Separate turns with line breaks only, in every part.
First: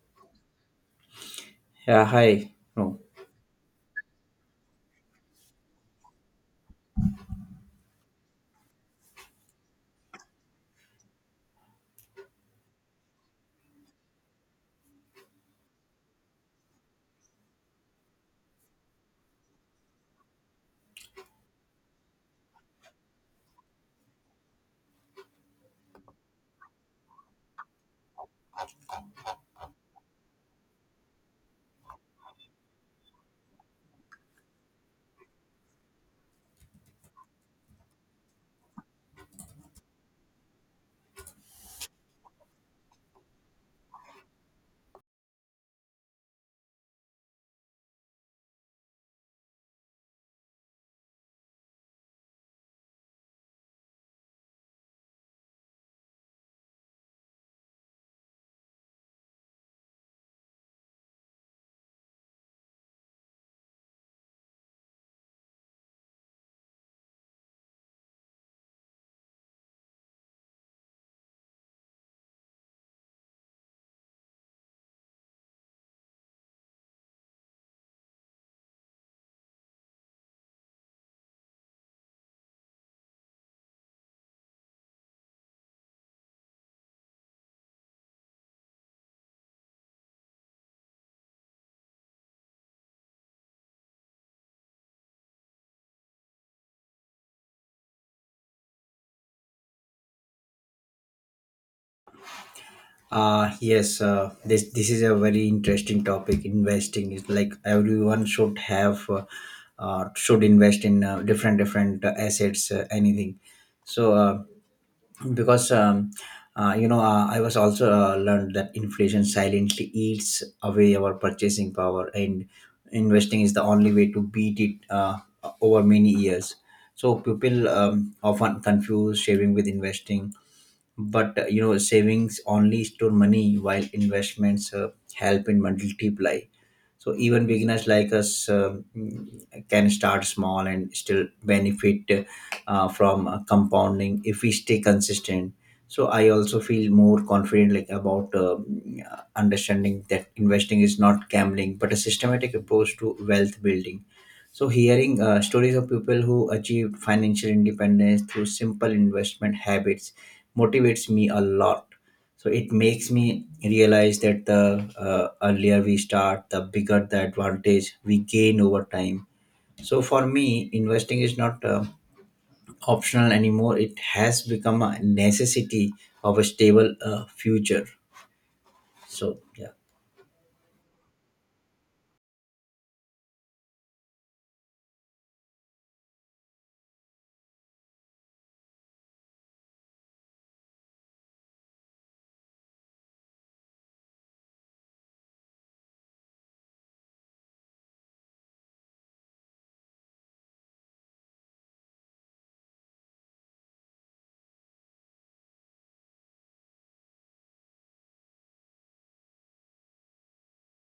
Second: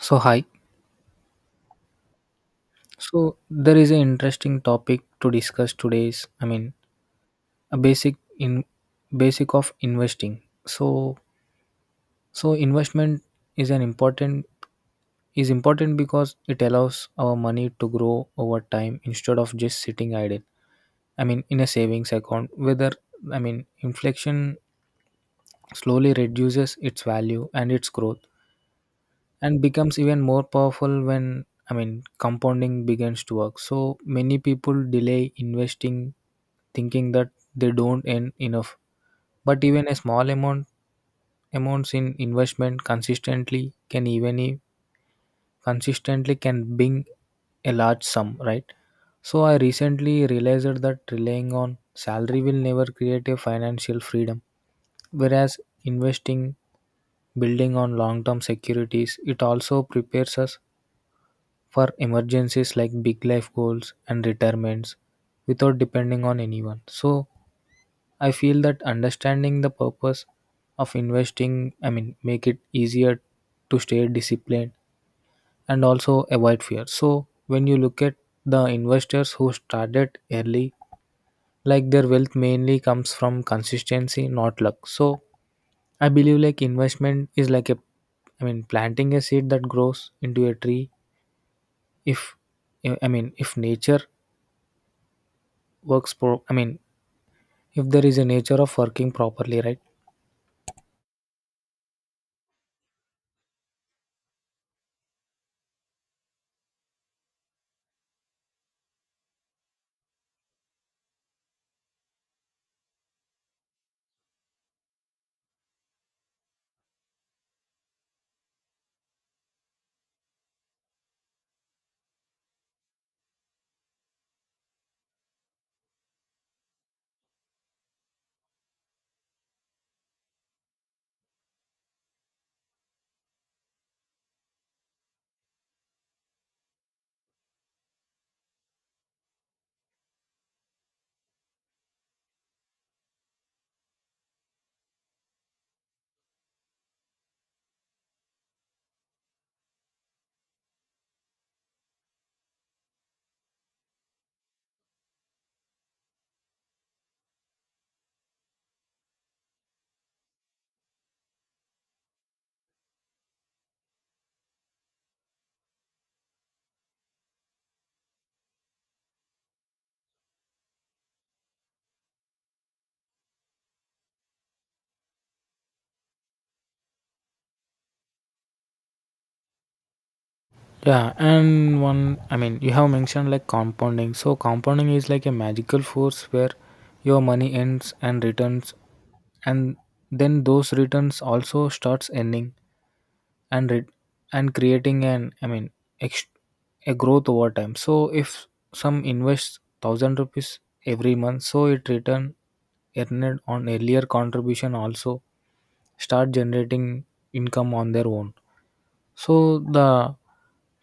So hi.
Yeah, hi. No.
So there is an interesting topic to discuss today's. I mean, a basic of investing. So investment is an important is important because it allows our money to grow over time instead of just sitting idle. I mean, in a savings account, whether I mean, inflation slowly reduces its value, and its growth and becomes even more powerful when, I mean, compounding begins to work. So many people delay investing, thinking that they don't earn enough, but even a small amounts in investment consistently, can even i- consistently can bring a large sum, right? So I recently realized that relying on salary will never create a financial freedom, whereas investing, building on long term securities, it also prepares us for emergencies like big life goals and retirements without depending on anyone. So I feel that understanding the purpose of investing, I mean, make it easier to stay disciplined and also avoid fear. So when you look at the investors who started early, like their wealth mainly comes from consistency, not luck. So I believe like investment is like a, I mean, planting a seed that grows into a tree. If, I mean, if nature works pro I mean, if there is a nature of working properly, right?
Yes, this is a very interesting topic. Investing is like everyone should have should invest in different assets, anything. So because you know I was also learned that inflation silently eats away our purchasing power, and investing is the only way to beat it over many years. So people often confuse saving with investing, but savings only store money, while investments help in multiply. So even beginners like us can start small and still benefit from compounding if we stay consistent. So I also feel more confident like about understanding that investing is not gambling but a systematic approach to wealth building. So hearing stories of people who achieved financial independence through simple investment habits motivates me a lot. So it makes me realize that the earlier we start, the bigger the advantage we gain over time. So for me, investing is not optional anymore. It has become a necessity of a stable future. So yeah.
Yeah, and one, I mean, you have mentioned like compounding. So compounding is like a magical force where your money ends and returns, and then those returns also starts ending and it and creating an I mean, ex, a growth over time. So if some invests 1000 rupees every month, so it return earned on earlier contribution also start generating income on their own. So the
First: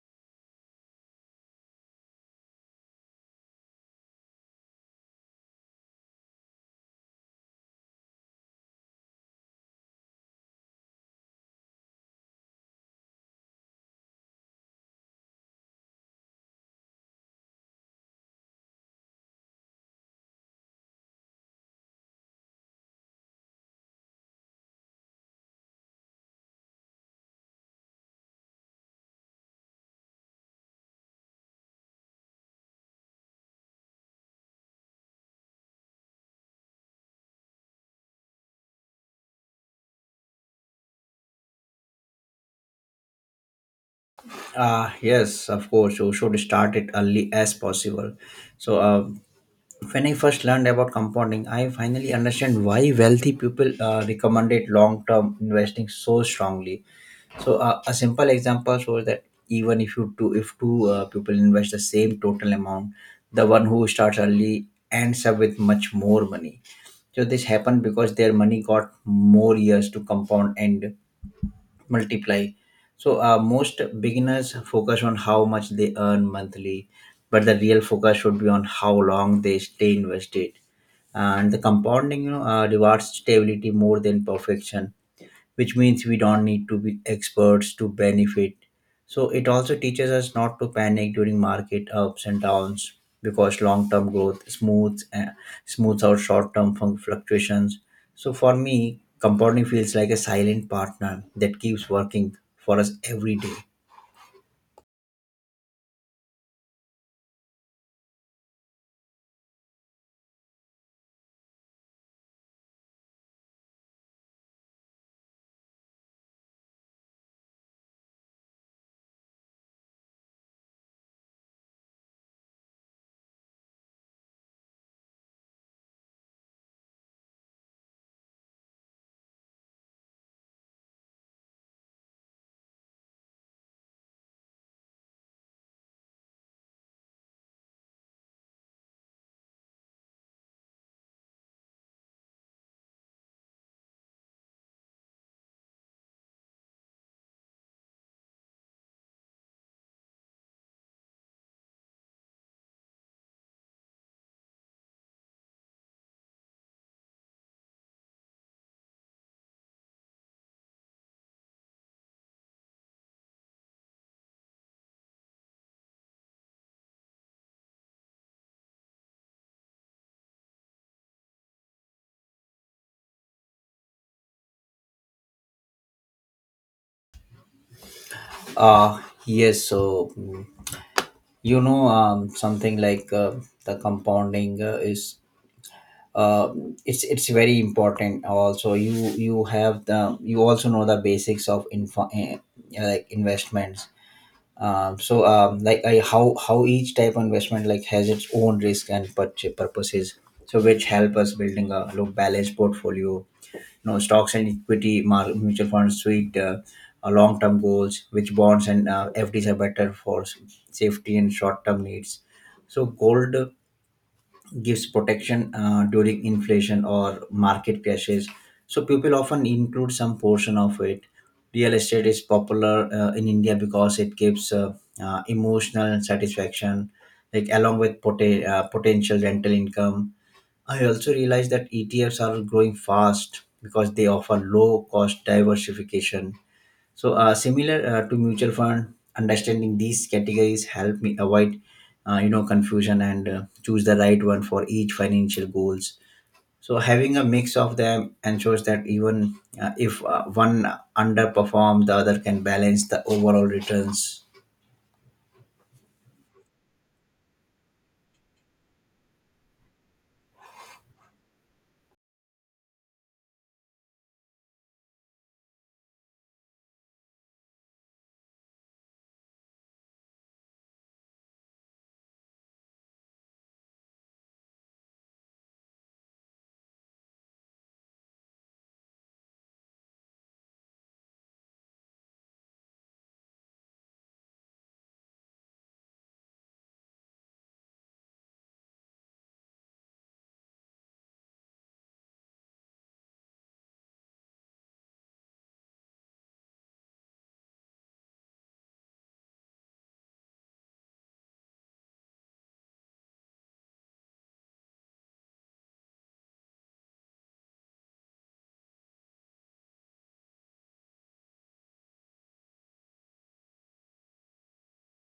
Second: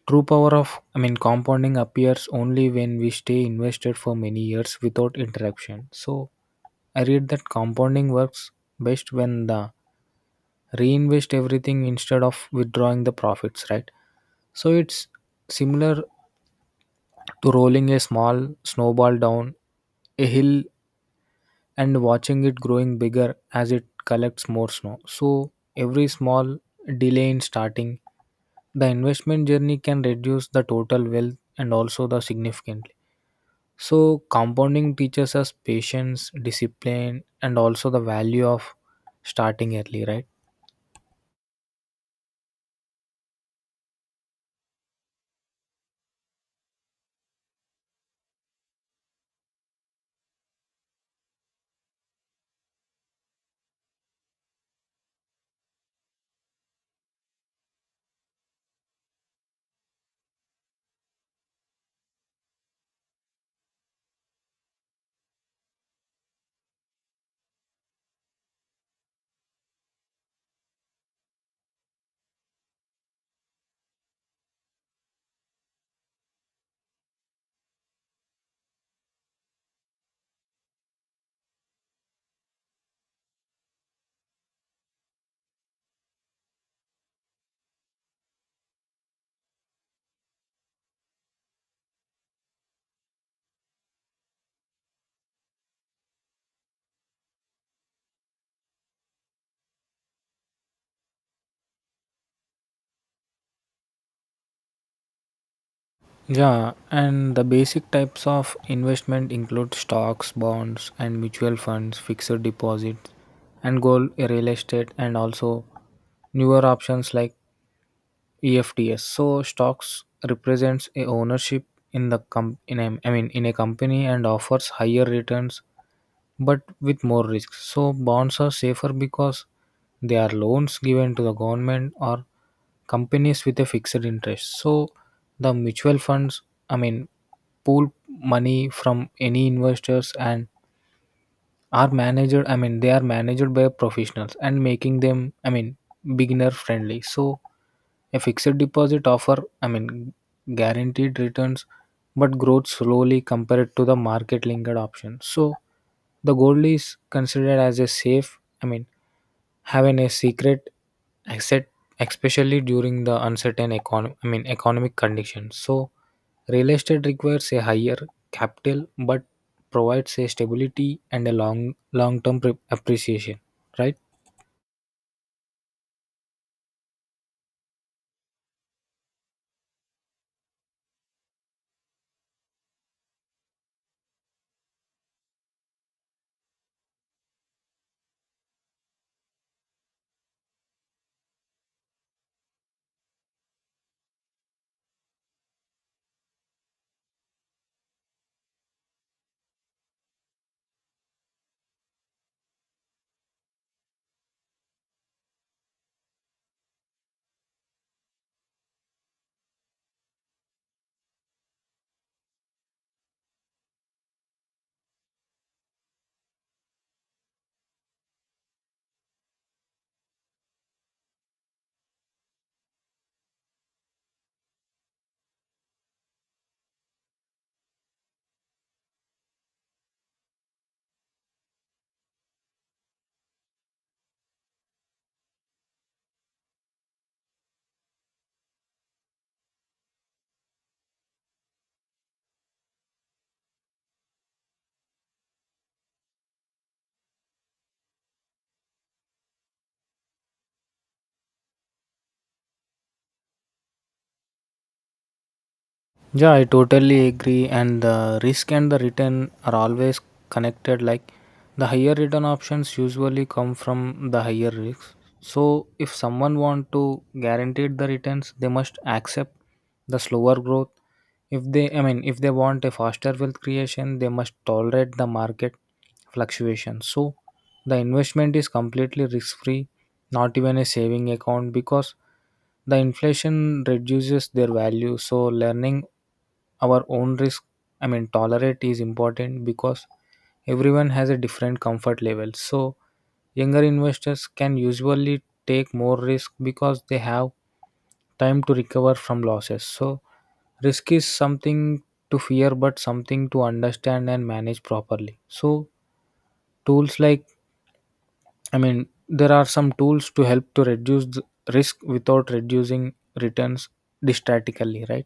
true power of, I mean, compounding appears only when we stay invested for many years without interruption. So I read that compounding works best when the reinvest everything instead of withdrawing the profits, right? So it's similar to rolling a small snowball down a hill and watching it growing bigger as it collects more snow. So every small delay in starting the investment journey can reduce the total wealth and also the significantly. So compounding teaches us patience, discipline, and also the value of starting early, right?
Yes, of course, you should start it early as possible. so uh, when I first learned about compounding, I finally understand why wealthy people recommended long-term investing so strongly. So a simple example shows that even if you two if two people invest the same total amount, the one who starts early ends up with much more money. So this happened because their money got more years to compound and multiply. So most beginners focus on how much they earn monthly, but the real focus should be on how long they stay invested. And the compounding, you know, rewards stability more than perfection, which means we don't need to be experts to benefit. So it also teaches us not to panic during market ups and downs because long-term growth smooths out short-term fluctuations. So for me, compounding feels like a silent partner that keeps working for us every day.
Yeah, and the basic types of investment include stocks, bonds, and mutual funds, fixed deposits, and gold, real estate, and also newer options like EFTs. So stocks represents a ownership in a, I mean, in a company, and offers higher returns but with more risks. So bonds are safer because they are loans given to the government or companies with a fixed interest. So the mutual funds, I mean, pool money from any investors and are managed. I mean, they are managed by professionals and making them, I mean, beginner friendly. So a fixed deposit offer, I mean, guaranteed returns, but growth slowly compared to the market linked option. So the gold is considered as a safe, I mean, having a secret asset, especially during the uncertain economic, I mean, economic conditions. So real estate requires a higher capital, but provides a stability and a long, long-term appreciation, right?
Uh yes. So mm, you know something like The compounding is uh, it's very important. Also, you have the you also know the basics of like investments. Like, how each type of investment like has its own risk and purposes, so which help us building a look balanced portfolio. You know, stocks and equity mutual funds suite long-term goals, which bonds and fds are better for safety and short-term needs. So gold gives protection during inflation or market crashes. So people often include some portion of it. Real estate is popular in India because it gives emotional satisfaction, like along with potential rental income. I also realized that ETFs are growing fast because they offer low cost diversification, so, similar to mutual fund. Understanding these categories help me avoid, you know, confusion and choose the right one for each financial goals. So, having a mix of them ensures that even if one underperforms, the other can balance the overall returns.
Yeah, I totally agree. And the risk and the return are always connected. Like the higher return options usually come from the higher risks. So if someone want to guaranteed the returns, they must accept the slower growth. If they, I mean, if they want a faster wealth creation, they must tolerate the market fluctuations. So the investment is completely risk free, not even a saving account, because the inflation reduces their value. So learning our own risk, I mean, tolerate is important because everyone has a different comfort level. So younger investors can usually take more risk because they have time to recover from losses. So risk is something to fear but something to understand and manage properly. So tools like, I mean, there are some tools to help to reduce the risk without reducing returns drastically, right?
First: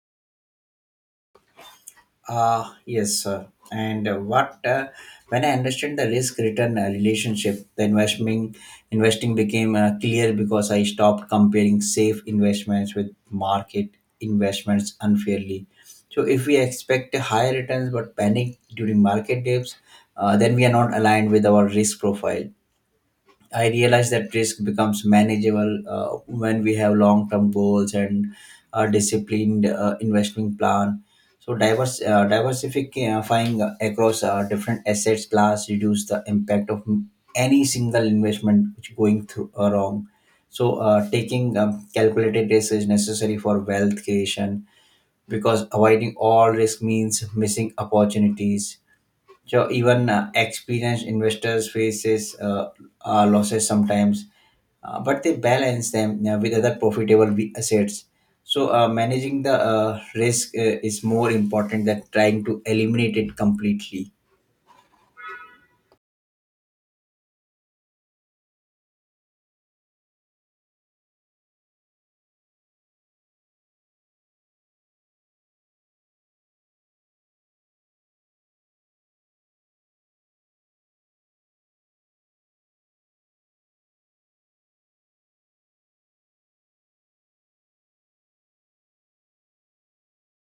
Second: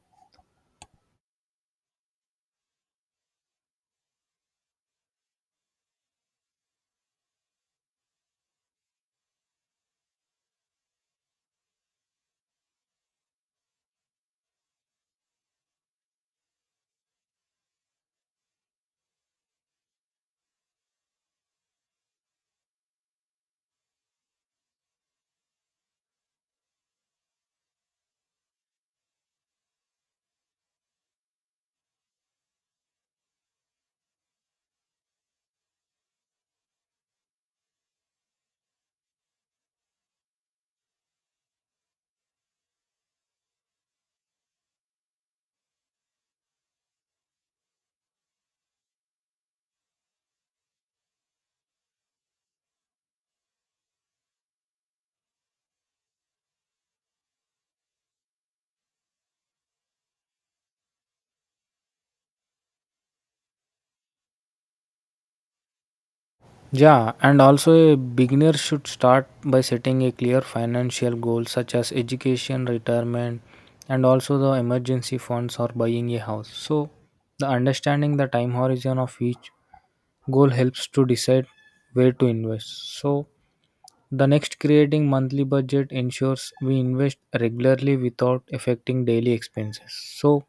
Yes, sir. And what when I understood the risk return relationship, the investment investing became clear because I stopped comparing safe investments with market investments unfairly. So if we expect higher returns but panic during market dips, then we are not aligned with our risk profile. I realize that risk becomes manageable when we have long-term goals and a disciplined investment plan. So diverse diversifying across different assets class reduce the impact of any single investment which going through wrong. So taking calculated risk is necessary for wealth creation because avoiding all risk means missing opportunities. So even experienced investors faces losses sometimes, but they balance them with other profitable assets. So managing the risk is more important than trying to eliminate it completely.
Yeah, and also a beginner should start by setting a clear financial goal such as education, retirement, and also the emergency funds or buying a house. So the understanding the time horizon of each goal helps to decide where to invest. So the next creating monthly budget ensures we invest regularly without affecting daily expenses. So,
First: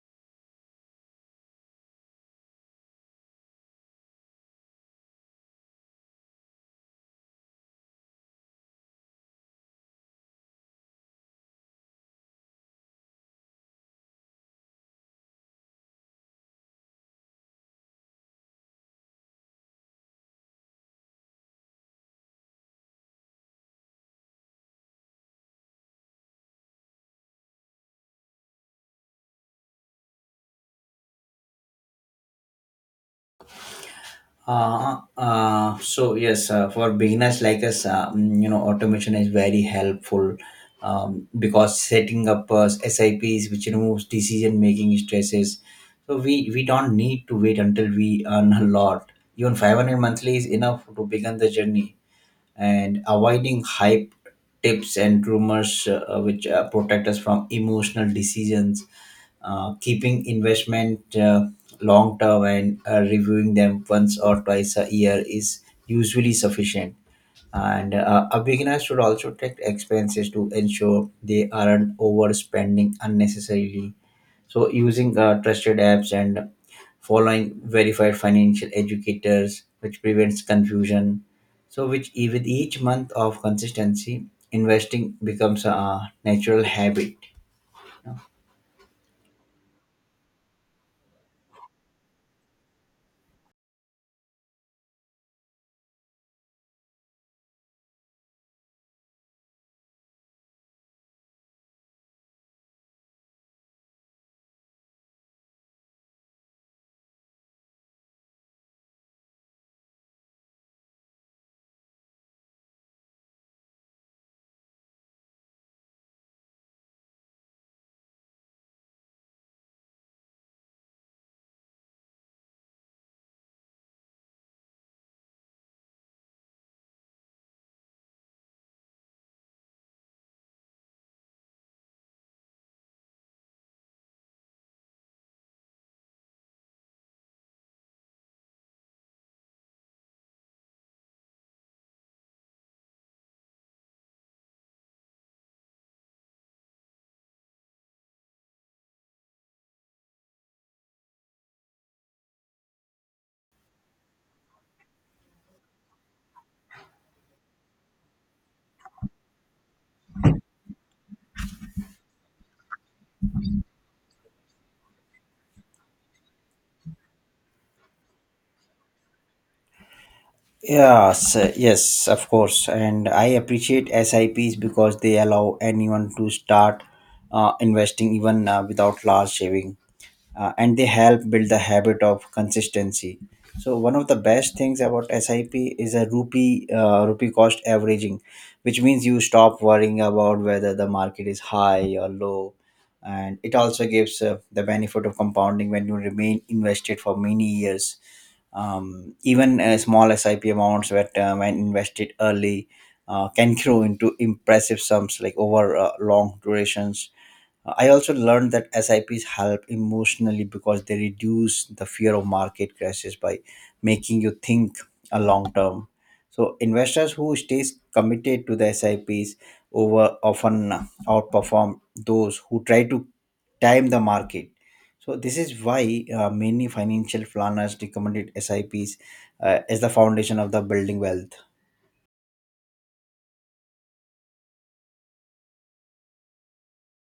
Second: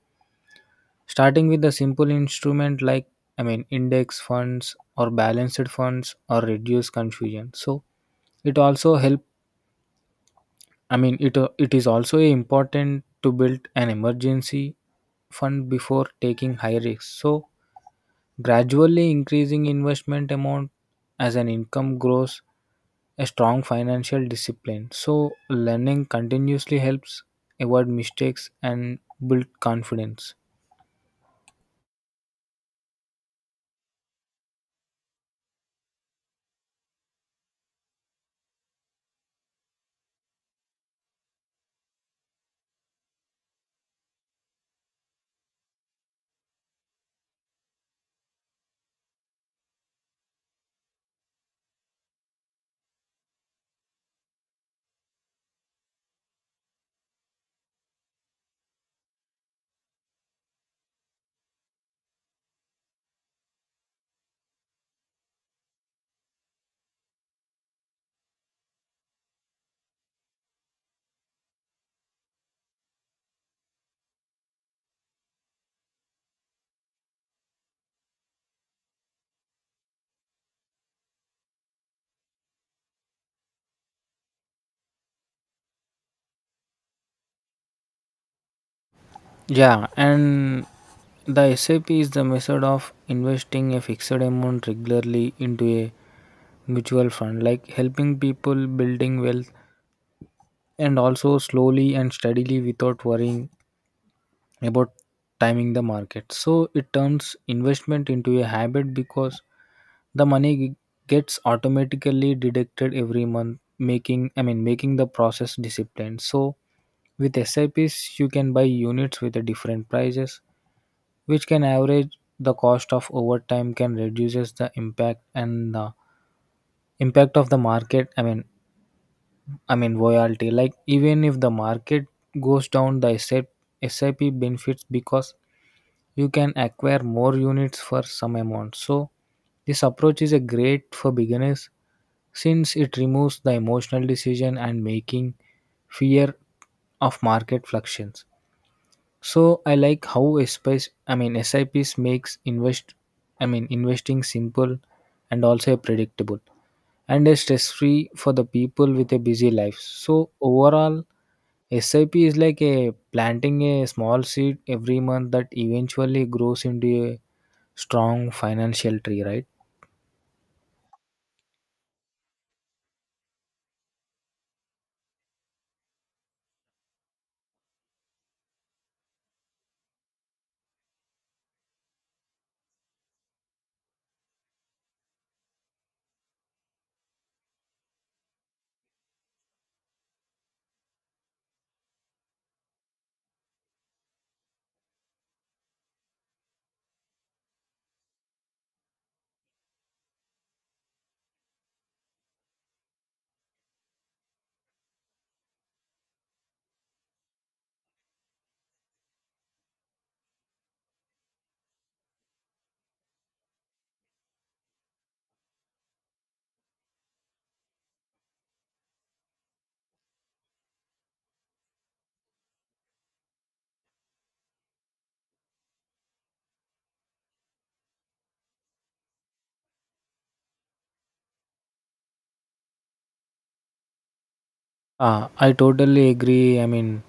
starting with a simple instrument like, I mean, index funds or balanced funds or reduce confusion. So it also help, I mean, it is also important to build an emergency fund before taking high risks. So gradually increasing investment amount as an income grows a strong financial discipline. So learning continuously helps avoid mistakes and build confidence.
So yes, for beginners like us, you know, automation is very helpful because setting up SIPs, which removes decision making stresses. So we don't need to wait until we earn a lot. Even 500 monthly is enough to begin the journey, and avoiding hype tips and rumors which protect us from emotional decisions. Keeping investment long term and reviewing them once or twice a year is usually sufficient. And a beginner should also take expenses to ensure they aren't overspending unnecessarily. So, using trusted apps and following verified financial educators, which prevents confusion. So, which with each month of consistency, investing becomes a natural habit.
Yeah, and the SIP is the method of investing a fixed amount regularly into a mutual fund, like helping people building wealth and also slowly and steadily without worrying about timing the market. So it turns investment into a habit because the money gets automatically deducted every month, making, I mean, making the process disciplined. So with SIPs you can buy units with the different prices, which can average the cost of overtime, can reduces the impact and the impact of the market, I mean, volatility, like even if the market goes down, the SIP benefits because you can acquire more units for some amount. So this approach is a great for beginners since it removes the emotional decision and making fear of market fluctuations. So I like how SIPs, I mean, SIPs makes I mean, investing simple and also predictable and a stress free for the people with a busy life. So overall, SIP is like a planting a small seed every month that eventually grows into a strong financial tree, right?
Yes, of course. And I appreciate SIPs because they allow anyone to start investing even without large saving. And they help build the habit of consistency. So one of the best things about sip is a rupee cost averaging, which means you stop worrying about whether the market is high or low. And it also gives the benefit of compounding when you remain invested for many years. Even small sip amounts that when invested early can grow into impressive sums like over long durations. I also learned that SIPs help emotionally because they reduce the fear of market crashes by making you think a long term. So investors who stays committed to the SIPs over often outperform those who try to time the market. So this is why many financial planners recommended SIPs as the foundation of the building wealth.
Ah, I totally agree. I mean,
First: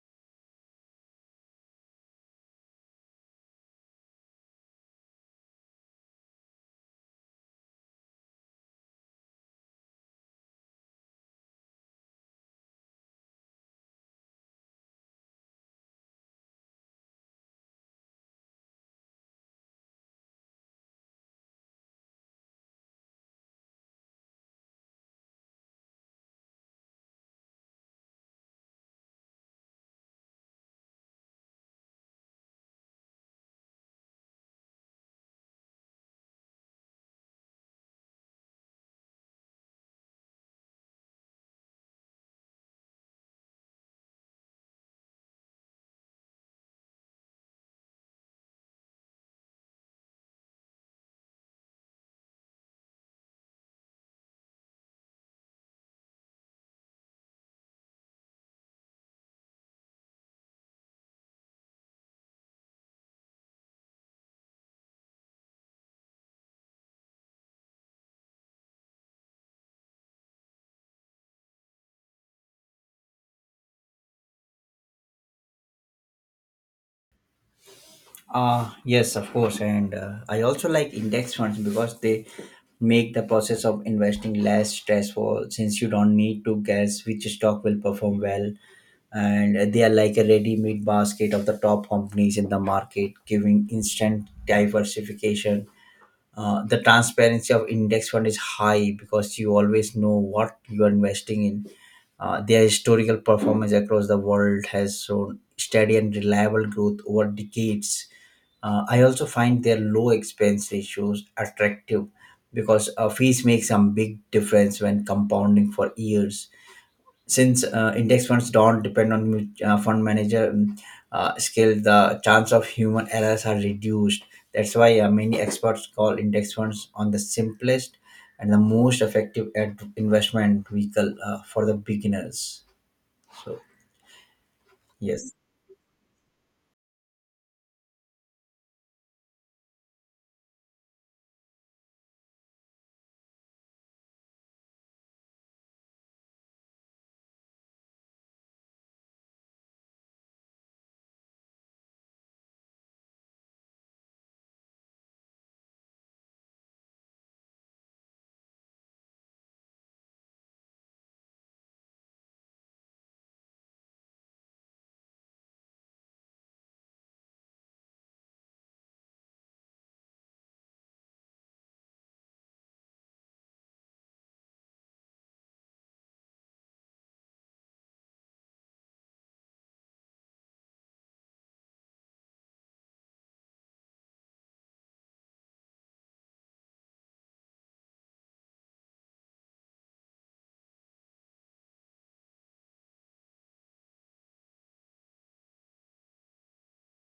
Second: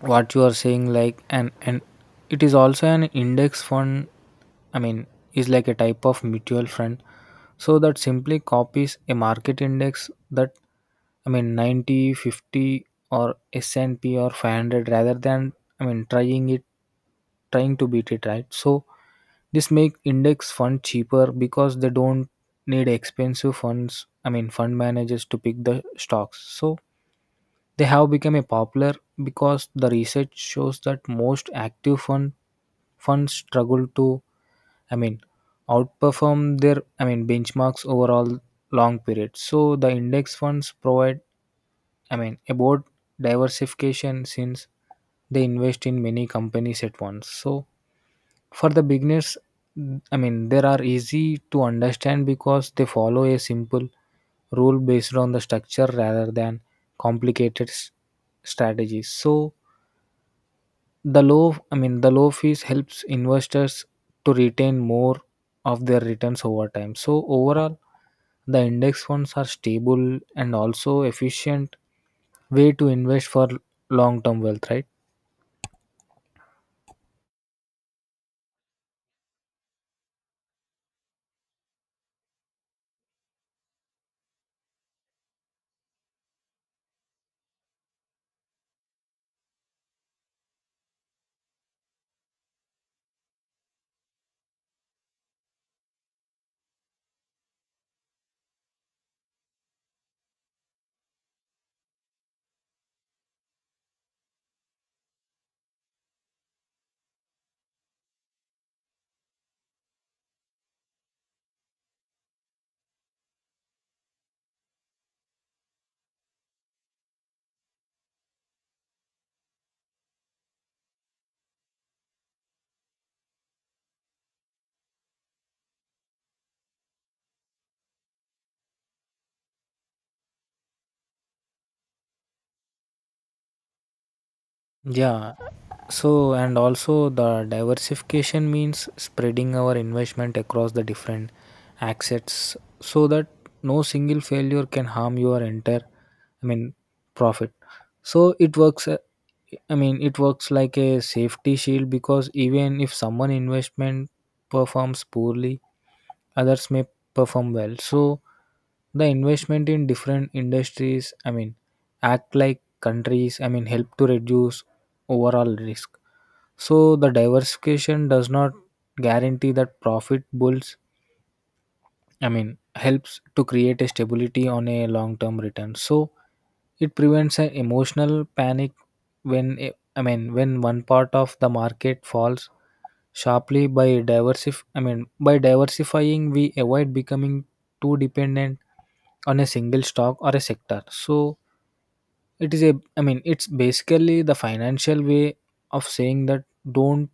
what you are saying like and it is also an index fund, I mean, is like a type of mutual fund so that simply copies a market index that, I mean, 90 50 or s&p or 500, rather than, I mean, trying to beat it, right? So this make index fund cheaper because they don't need expensive funds, I mean, fund managers to pick the stocks. So they have become a popular because the research shows that most active funds struggle to, I mean, outperform their, I mean, benchmarks overall long period. So the index funds provide, I mean, about diversification since they invest in many companies at once. So for the beginners, I mean, there are easy to understand because they follow a simple rule based on the structure rather than complicated strategies. So the low, I mean, the low fees helps investors to retain more of their returns over time. So overall, the index funds are stable and also efficient way to invest for long-term wealth, right?
Yes, of course. And I also like index funds because they make the process of investing less stressful since you don't need to guess which stock will perform well. And they are like a ready made basket of the top companies in the market, giving instant diversification. The transparency of index fund is high because you always know what you are investing in. Their historical performance across the world has shown steady and reliable growth over decades. I also find their low expense ratios attractive because fees make some big difference when compounding for years. Since index funds don't depend on fund manager skill, the chance of human errors are reduced. That's why many experts call index funds on the simplest and the most effective investment vehicle for the beginners. So yes.
Yeah. So, and also the diversification means spreading our investment across the different assets so that no single failure can harm your entire, I mean, profit. So it works, I mean, it works like a safety shield because even if someone investment performs poorly, others may perform well. So the investment in different industries, I mean, act like countries, I mean, help to reduce overall risk. So the diversification does not guarantee that profit bulls, I mean, helps to create a stability on a long term return. So it prevents an emotional panic when I mean, when one part of the market falls sharply. By diversif I mean, by diversifying we avoid becoming too dependent on a single stock or a sector. So it is a, I mean, it's basically the financial way of saying that don't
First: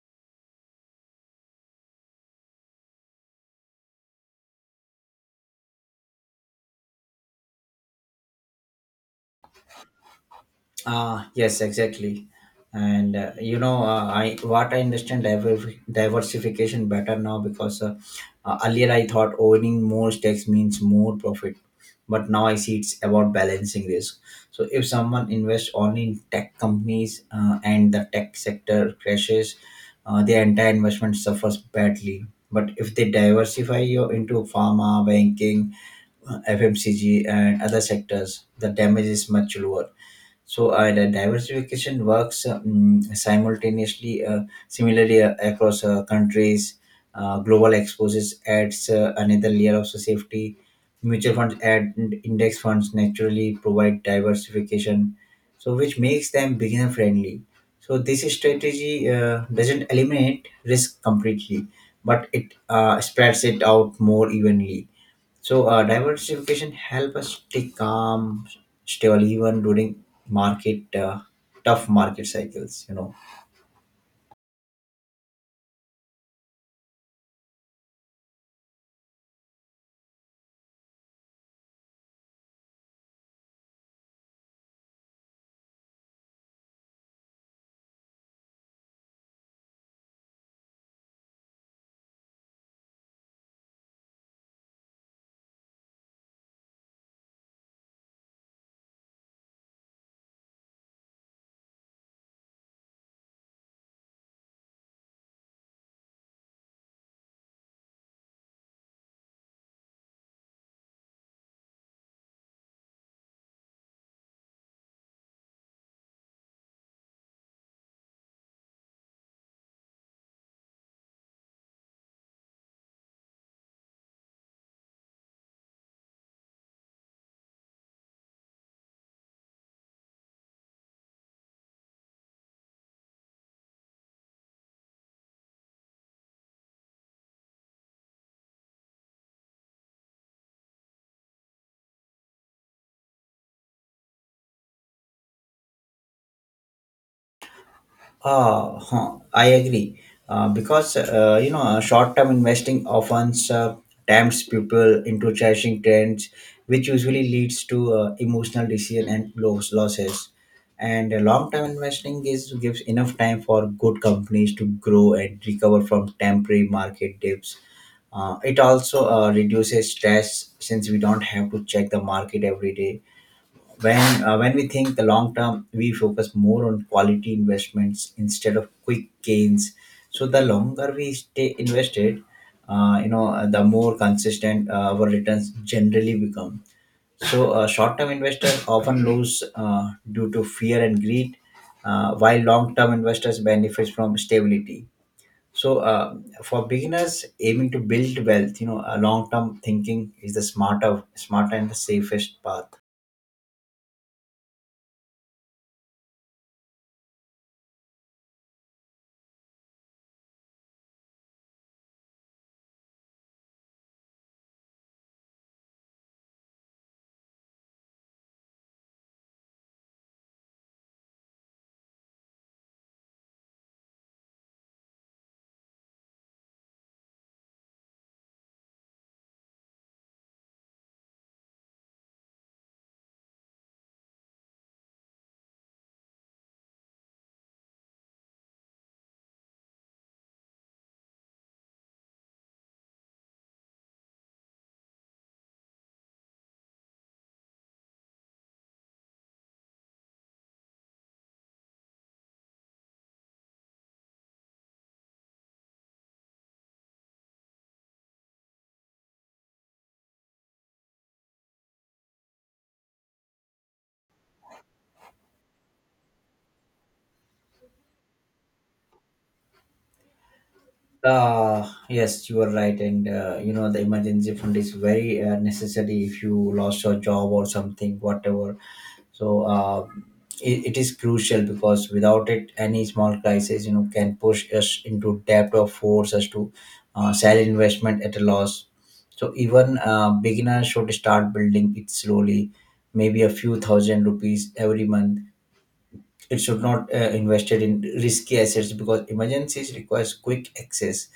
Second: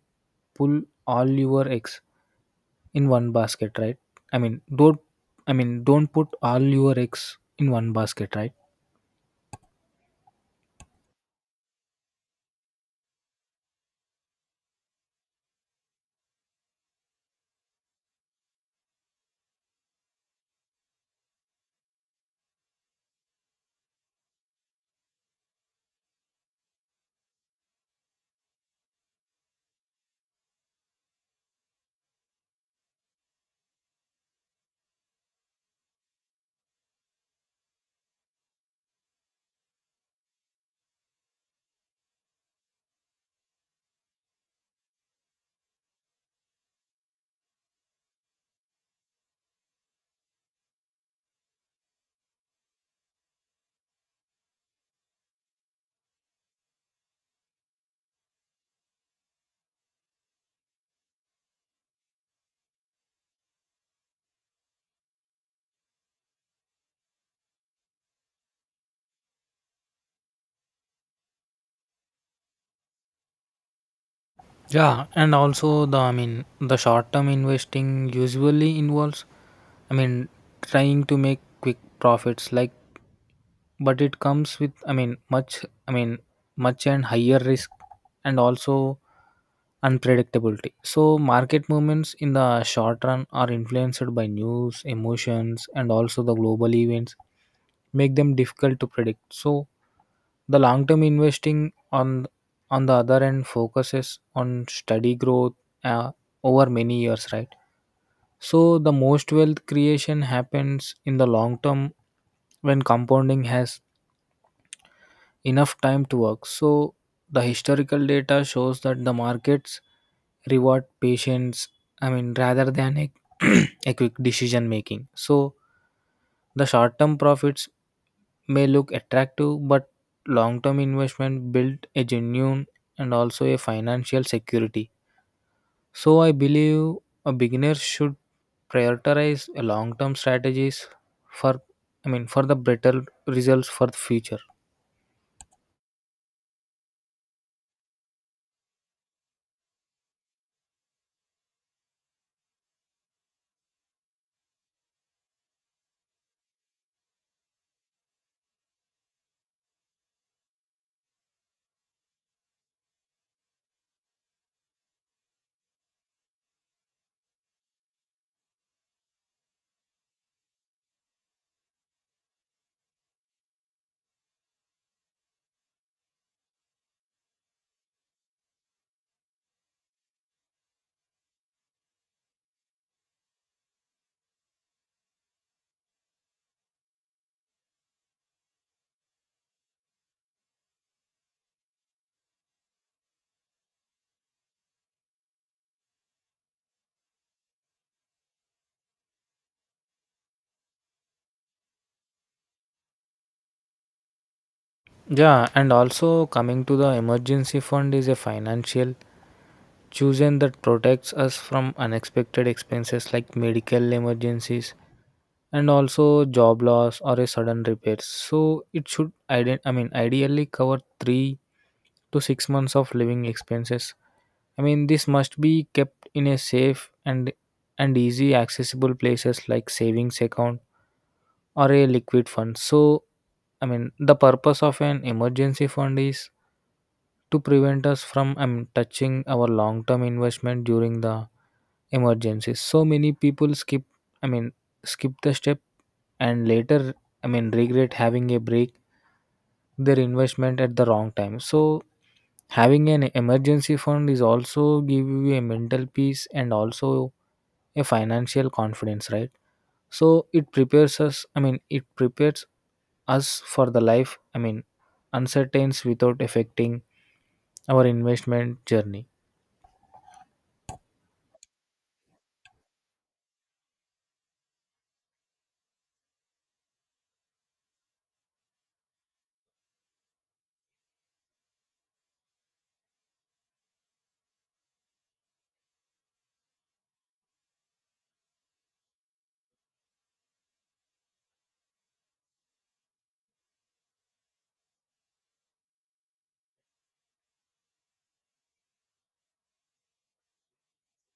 pull all your eggs in one basket, right? I mean, don't, I mean, don't put all your eggs in one basket, right?
Yes, exactly. And I what I understand diversification better now because earlier I thought owning more stakes means more profit, but now I see it's about balancing risk. So if someone invests only in tech companies and the tech sector crashes, their entire investment suffers badly. But if they diversify you into pharma, banking, FMCG, and other sectors, the damage is much lower. So the diversification works simultaneously similarly across countries. Global exposures adds another layer of safety. Mutual funds and index funds naturally provide diversification, so which makes them beginner friendly. So this strategy doesn't eliminate risk completely, but it spreads it out more evenly. So diversification help us stay calm, stable even during market tough market cycles. You know.
Yeah, and also the, I mean, the short term investing usually involves, I mean, trying to make quick profits, like. But it comes with, I mean, much, I mean, much and higher risk and also unpredictability. So market movements in the short run are influenced by news, emotions, and also the global events make them difficult to predict. So the long term investing, on the other end, focuses on steady growth, uh, over many years, right? So the most wealth creation happens in the long term when compounding has enough time to work. So the historical data shows that the markets reward patience, I mean, rather than a, a quick decision making. So the short term profits may look attractive, but long term investment build a genuine and also a financial security. So I believe a beginner should prioritize long term strategies for, I mean, for the better results for the future.
I agree. Because short-term investing often tempts people into chasing trends, which usually leads to emotional decision and losses. And long-term investing is gives enough time for good companies to grow and recover from temporary market dips. It also reduces stress since we don't have to check the market every day. When we think the long term, we focus more on quality investments instead of quick gains. So the longer we stay invested, you know, the more consistent our returns generally become. So short term investors often lose due to fear and greed, while long term investors benefit from stability. So for beginners aiming to build wealth, you know, a long term thinking is the smarter and the safest path.
Yeah, and also coming to the emergency fund is a financial chosen that protects us from unexpected expenses like medical emergencies and also job loss or a sudden repairs. So it should I mean, ideally cover 3 to 6 months of living expenses. I mean this must be kept in a safe and easy accessible places like savings account or a liquid fund. So I mean, the purpose of an emergency fund is to prevent us from touching our long term investment during the emergency. So many people skip, I mean, skip the step and later, I mean, regret having a break their investment at the wrong time. So having an emergency fund is also give you a mental peace and also a financial confidence, right? So it prepares us. I mean, it prepares us for the life, I mean, uncertains without affecting our investment journey.
Yes, you are right, and you know, the emergency fund is very necessary if you lost your job or something, whatever. So it is crucial because without it, any small crisis, you know, can push us into debt or force us to sell investment at a loss. So even beginners should start building it slowly, maybe a few thousand rupees every month. It should not invested in risky assets because emergencies requires quick access.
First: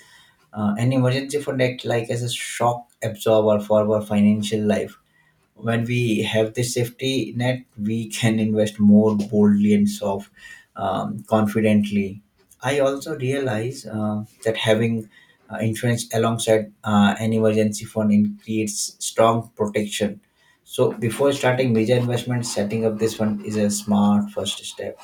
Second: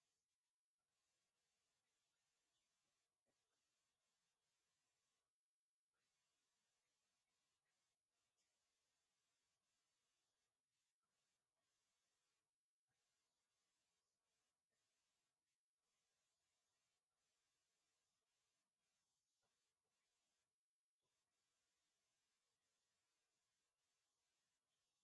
An emergency fund act like as a shock absorber for our financial life. When we have this safety net, we can invest more boldly and confidently. I also realize that having insurance alongside an emergency fund creates strong protection. So before starting major investments, setting up this fund is a smart first step.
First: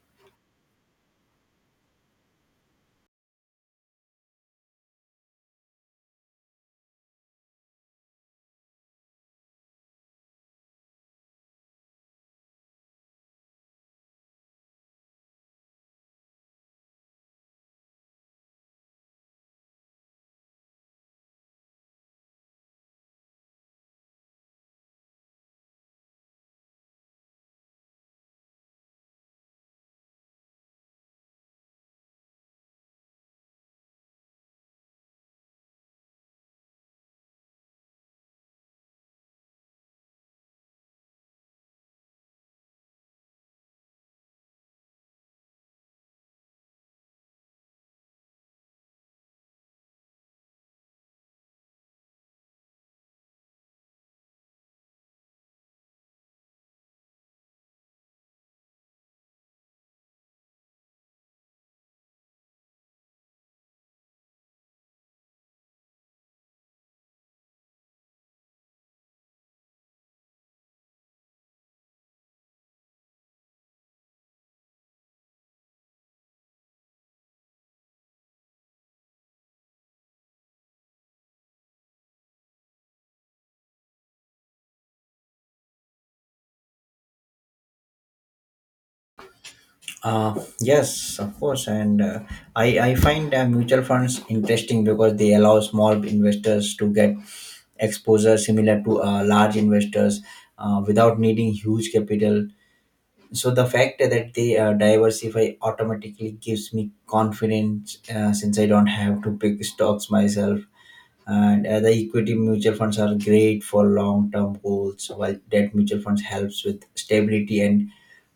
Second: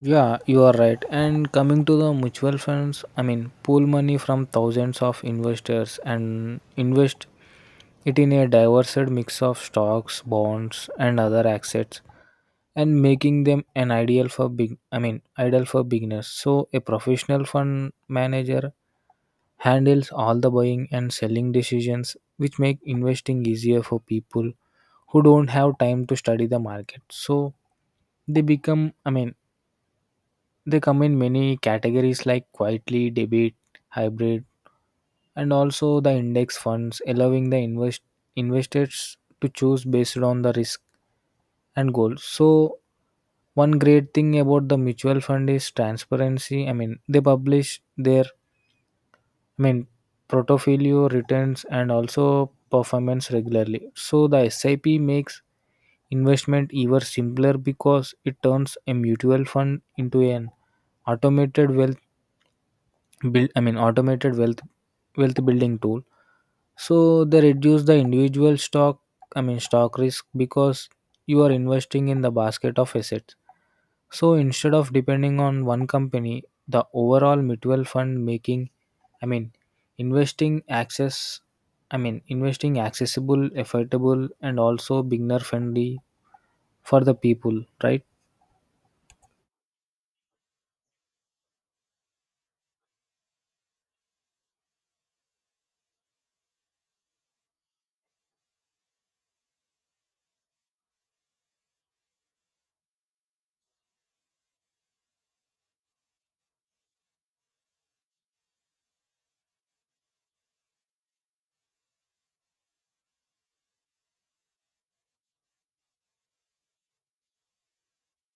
Yeah, you are right. And coming to the mutual funds, I mean, pool money from thousands of investors and invest it in a diverse mix of stocks, bonds, and other assets, and making them an ideal for big. I mean, ideal for beginners. So a professional fund manager handles all the buying and selling decisions, which make investing easier for people who don't have time to study the market. So they become, I mean, they come in many categories like quietly, debit, hybrid, and also the index funds, allowing the investors to choose based on the risk and goal. So one great thing about the mutual fund is transparency. I mean, they publish their, I mean, portfolio returns and also performance regularly. So the SIP makes investment ever simpler because it turns a mutual fund into an automated wealth build I mean automated wealth building tool. So they reduce the individual stock I mean stock risk because you are investing in the basket of assets. So instead of depending on one company, the overall mutual fund making, I mean, investing access investing accessible, affordable, and also beginner friendly for the people, right?
Uh, yes, of course, and I find mutual funds interesting because they allow small investors to get exposure similar to large investors without needing huge capital. So the fact that they diversify automatically gives me confidence since I don't have to pick stocks myself. And the equity mutual funds are great for long term goals, while debt mutual funds helps with stability and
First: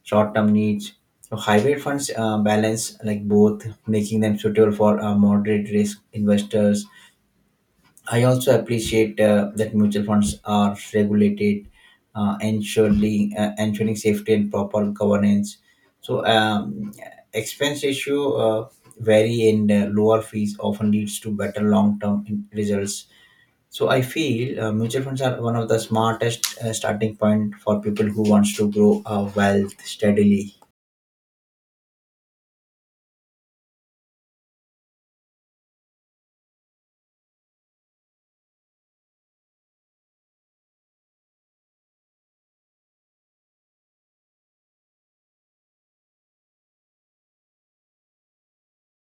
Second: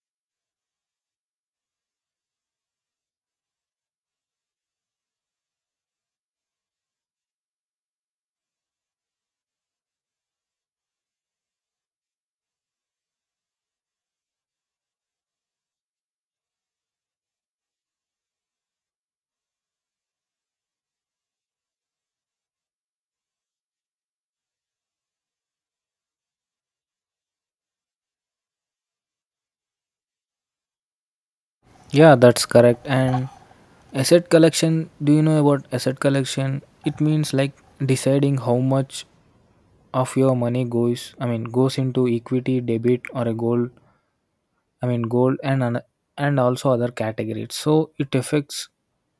short-term needs. So hybrid funds balance like both, making them suitable for moderate risk investors. I also appreciate that mutual funds are regulated, ensuring safety and proper governance. So expense ratio uh, vary, and lower fees often leads to better long-term results. So I feel mutual funds are one of the smartest starting point for people who wants to grow wealth steadily.
Yeah, that's correct. And asset collection, do you know about asset collection? It means like deciding how much of your money goes, I mean, goes into equity, debit, or a gold, I mean, and also other categories. So it affects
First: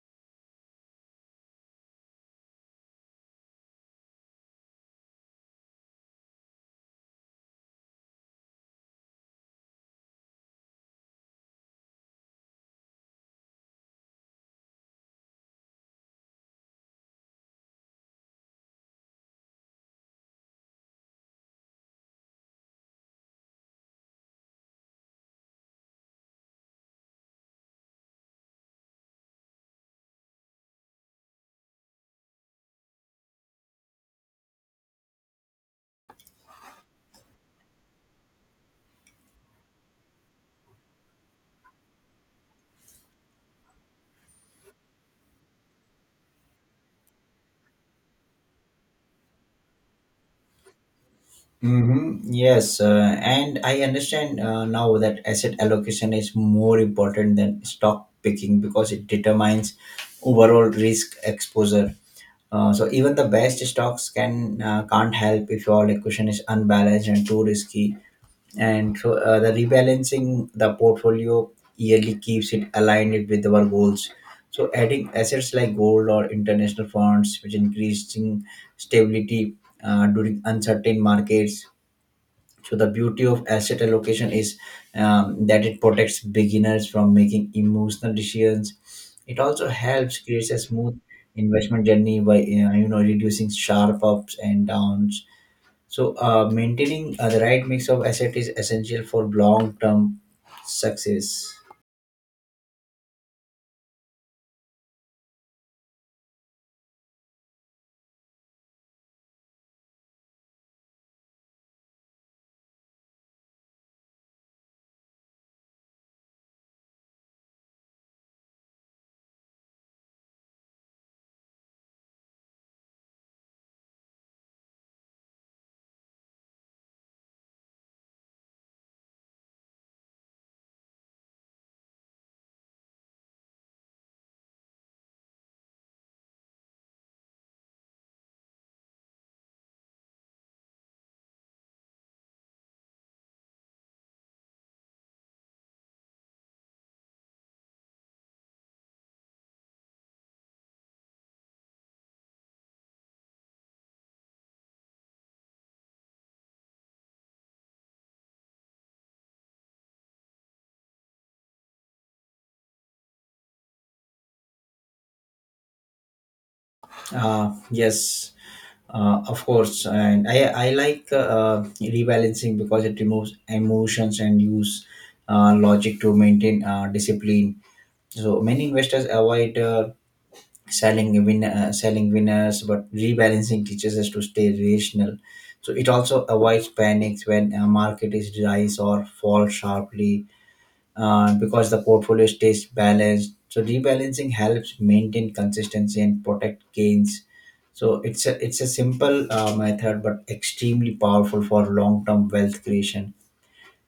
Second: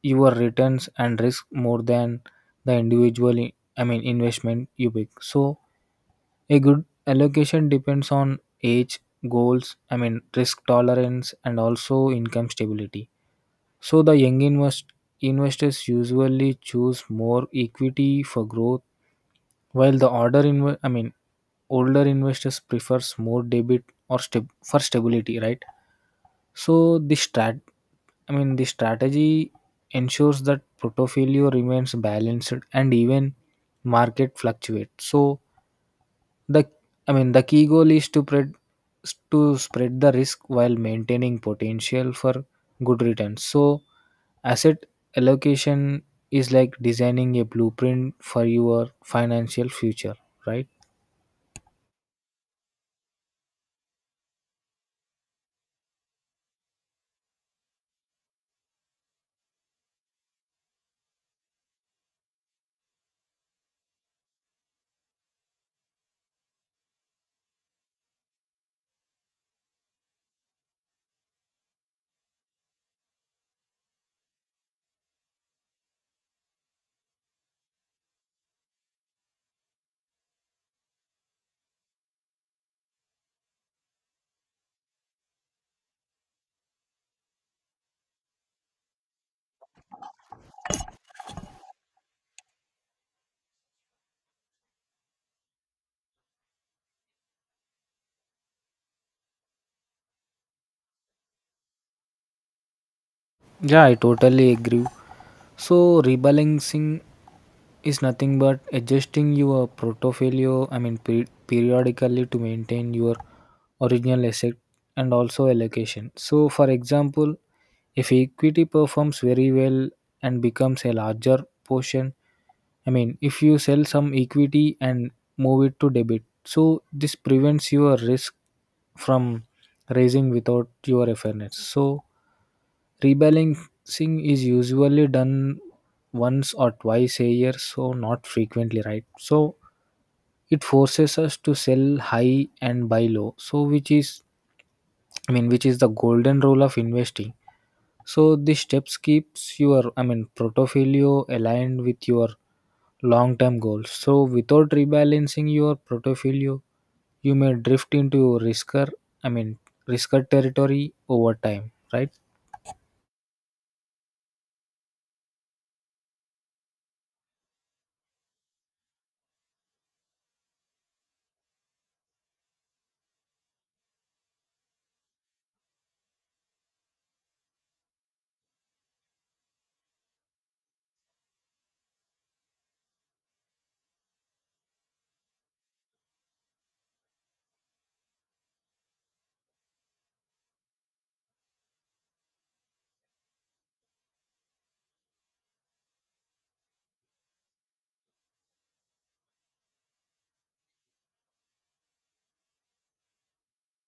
your returns and risk more than the individual, I mean, investment you pick. So a good allocation depends on age, goals, I mean, risk tolerance, and also income stability. So the investors usually choose more equity for growth, while the older investors prefers more debit for stability, right? So the strat I mean the strategy ensures that portfolio remains balanced and even market fluctuates. So the I mean the key goal is to spread the risk while maintaining potential for good returns. So asset allocation is like designing a blueprint for your financial future, right?
Mm-hmm. Yes, and I understand now that asset allocation is more important than stock picking because it determines overall risk exposure. So even the best stocks can't help if your allocation is unbalanced and too risky. And so the rebalancing the portfolio yearly keeps it aligned with our goals. So adding assets like gold or international funds, which increasing stability during uncertain markets. So the beauty of asset allocation is that it protects beginners from making emotional decisions. It also helps create a smooth investment journey by, you know, reducing sharp ups and downs. So maintaining the right mix of asset is essential for long term success.
Yeah, I totally agree. So rebalancing is nothing but adjusting your portfolio, I mean, periodically to maintain your original asset and also allocation. So, for example, if equity performs very well and becomes a larger portion, I mean, if you sell some equity and move it to debit, so this prevents your risk from raising without your awareness. So rebalancing is usually done once or twice a year, so not frequently, right? So it forces us to sell high and buy low. So which is the golden rule of investing. So these steps keeps your portfolio aligned with your long-term goals. So without rebalancing your portfolio, you may drift into risker. I mean, risker territory over time, right?
Yes, of course, and I like rebalancing because it removes emotions and use logic to maintain discipline. So many investors avoid selling winners, but rebalancing teaches us to stay rational. So it also avoids panics when a market is rise or fall sharply, because the portfolio stays balanced. So rebalancing helps maintain consistency and protect gains. So it's a simple method, but extremely powerful for long term wealth creation.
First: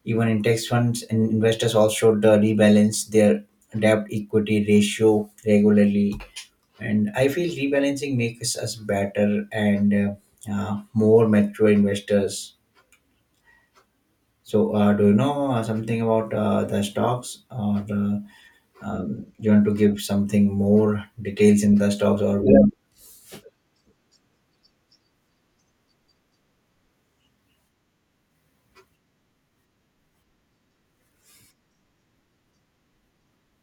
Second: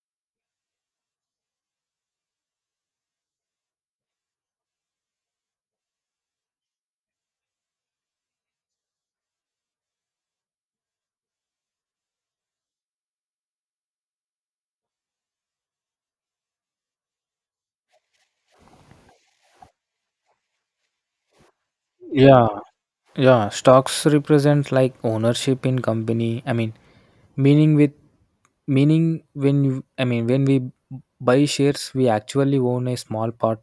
Even index funds and investors also should rebalance their debt equity ratio regularly. And I feel rebalancing makes us better and more mature investors. So, do you know something about the stocks, or you want to give something more details in the stocks, or…
Yeah, yeah. Stocks represent like ownership in company. I mean, meaning with meaning when when we buy shares, we actually own a small part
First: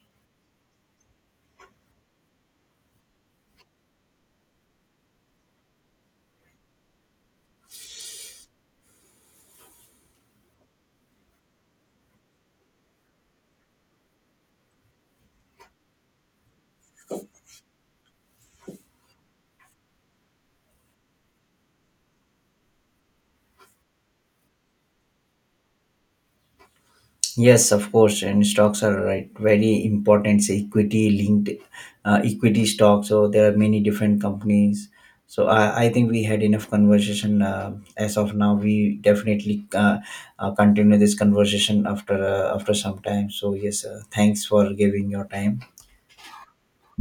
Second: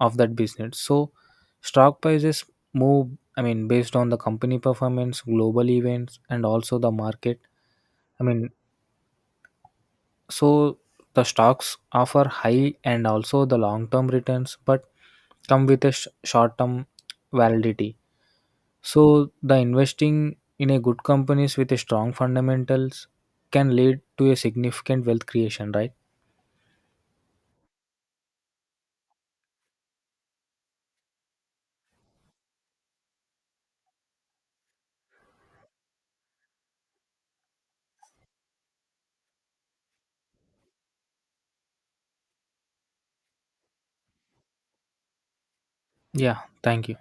of that business. So stock prices move. I mean, based on the company performance, global events, and also the market. I mean, so the stocks offer high and also the long term returns but come with a short term validity. So the investing in a good companies with a strong fundamentals can lead to a significant wealth creation, right?
Yes, of course, and stocks are right very important. Say equity linked, equity stocks. So there are many different companies. So I think we had enough conversation as of now. We definitely continue this conversation after after some time. So yes, thanks for giving your time.
Yeah, thank you.